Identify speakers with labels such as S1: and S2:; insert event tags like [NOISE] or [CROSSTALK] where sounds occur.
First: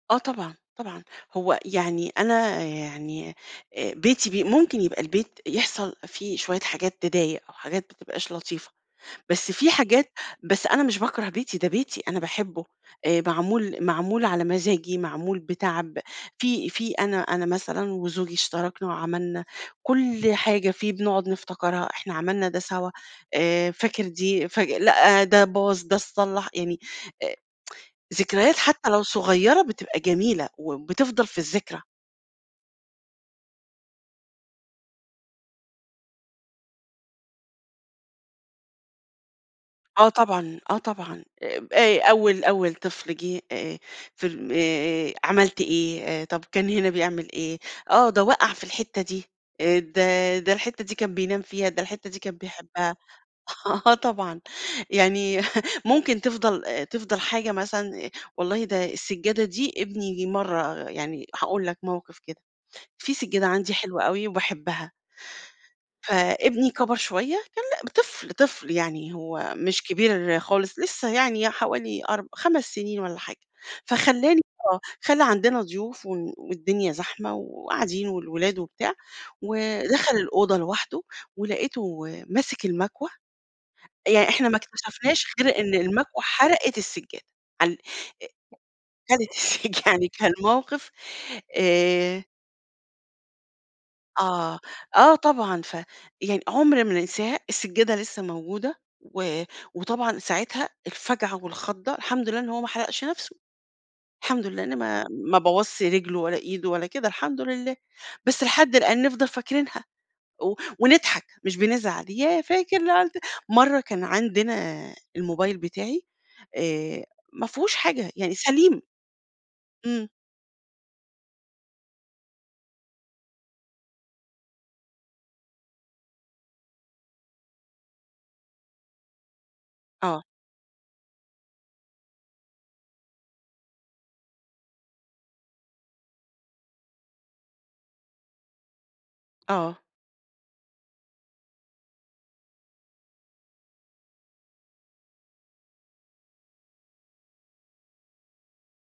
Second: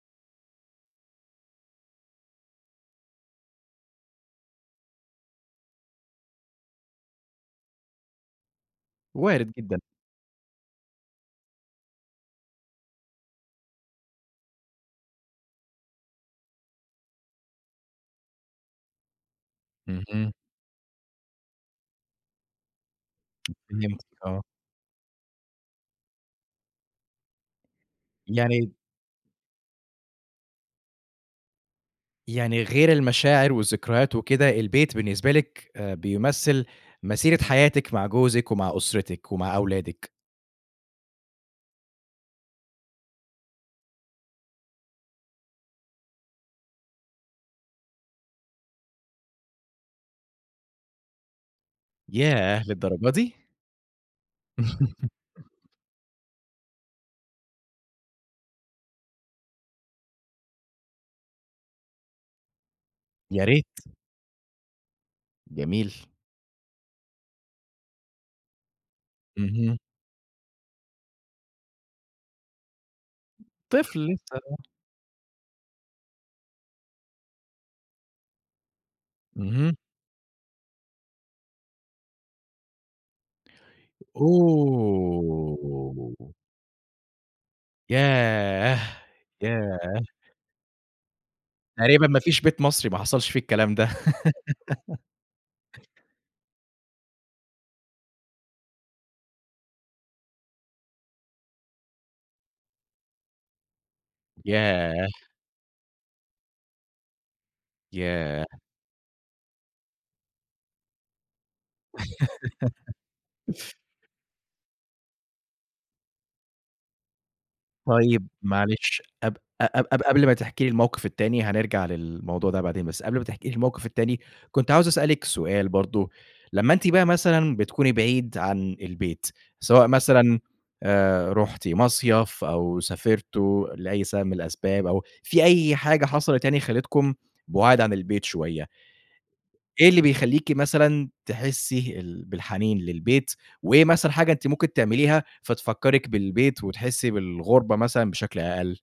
S1: آه، طبعًا، طبعًا، هو يعني أنا يعني، آآ بيتي ب ممكن يبقى البيت يحصل فيه شوية حاجات تضايق أو حاجات ما تبقاش لطيفة، بس
S2: وارد
S1: في
S2: جدًا.
S1: حاجات بس أنا مش باكره بيتي، ده بيتي، أنا باحبه، آآ معمول معمول على مزاجي، معمول بتعب، في في أنا أنا مثلًا وزوجي اشتركنا وعملنا
S2: اهم.
S1: كل حاجة فيه، بنقعد نفتكرها، إحنا عملنا ده سوا، آآ فاكر
S2: فهمتِك، آه.
S1: دي؟ فاك لأ، ده باظ، ده اتصلَّح يعني، آآ [TSK] ذكريات
S2: يعني
S1: حتى لو صغيرة، بتبقى جميلة وبتفضل في الذكرى.
S2: يعني غير المشاعر والذكريات وكده، البيت بالنسبة لِك آآ، بيمثل مسيرة حياتِك مع جوزك ومع أسرتِك ومع
S1: آه،
S2: أولادِك.
S1: طبعًا، آه طبعًا، آب آآ أول أول طفل جِه آآ، في ال آآ عملت إيه، طب كان هنا بيعمل إيه، آه، ده وقَع في الحتّة دي، آآ ده ده الحتّة دي كان بينام فيها، ده الحتّة دي كان
S2: ياه
S1: بيحبها،
S2: للدرجة دي!
S1: آه طبعًا، يعني
S2: [LAUGHS]
S1: ممكن تفضَل تفضَل حاجة مثلًا، والله ده السجادة دي ابني مرة يعني هاقول لَك موقف كده، في
S2: يا
S1: سجادة
S2: ريت.
S1: عندي حلوة أوي وباحبها
S2: جميل.
S1: فإبني كبر شوية، كان ل طفل، طفل يعني، هو
S2: اهم.
S1: مش كبير خالص، لسه يعني حوالي أرب خمس سنين والّا حاجة،
S2: طفل لسه،
S1: فخلّاني
S2: آه.
S1: آه، خلّى عندنا ضيوف ون والدنيا زحمة وقاعدين والولاد وبتاع،
S2: اهم.
S1: ودخل الأوضة لوحده، ولقيته ماسك المكوة يعني إحنا ما اكتشفناش غير إن المكوى
S2: اوه!
S1: حرقت السجادة، عال أ-أ
S2: ياه،
S1: خدت
S2: ياه!
S1: السج يعني، كان موقف
S2: تقريبًا ما
S1: آآ.
S2: فيش بيت مصري ما حصلش فيه الكلام ده.
S1: آه،
S2: [LAUGHS]
S1: آه طبعًا، فيعني عُمْر ما ننساها، السجادة لسّه موجودة و وطبعًا ساعتها الفجعة والخضَّة، الحمد لله إن هو ما حرقش نفسه، الحمد لله، أنا ما
S2: ياه!
S1: ما بوظش رجله ولا إيده ولا كده، الحمد لله، بس
S2: ياه!
S1: لحد الآن نفضل فاكرينها و ونضحك، مش بنزعل، ياه، فاكر لمّا عملت
S2: [LAUGHS]
S1: مرة كان عندنا الموبايل بتاعي، آآ ما فيهوش حاجة
S2: طيب
S1: يعني، سليم.
S2: معلش، قب ق قب قب
S1: إمم.
S2: قبل ما تحكي لي الموقف التاني، هنرجع للموضوع ده بعدين، بس قبل ما تحكي لي الموقف التاني، كنت عاوز أسأل لِك سؤال برضه، لما أنتِ بقى مثلًا بتكوني بعيد عن البيت، سواء
S1: آه.
S2: مثلًا آآ رُحتِ مصيف أو سافرتوا لأي سبب من الأسباب، أو في أي حاجة حصلت يعني خلِّتكم بُعاد عن البيت شوية
S1: آه.
S2: إيه اللي بيخليكِ مثلًا تحسّي ال بالحنين للبيت، وإيه مثلًا حاجة أنتِ ممكن تعمليها فتفكرِك بالبيت، وتحسي بالغربة مثلًا بشكل أقل؟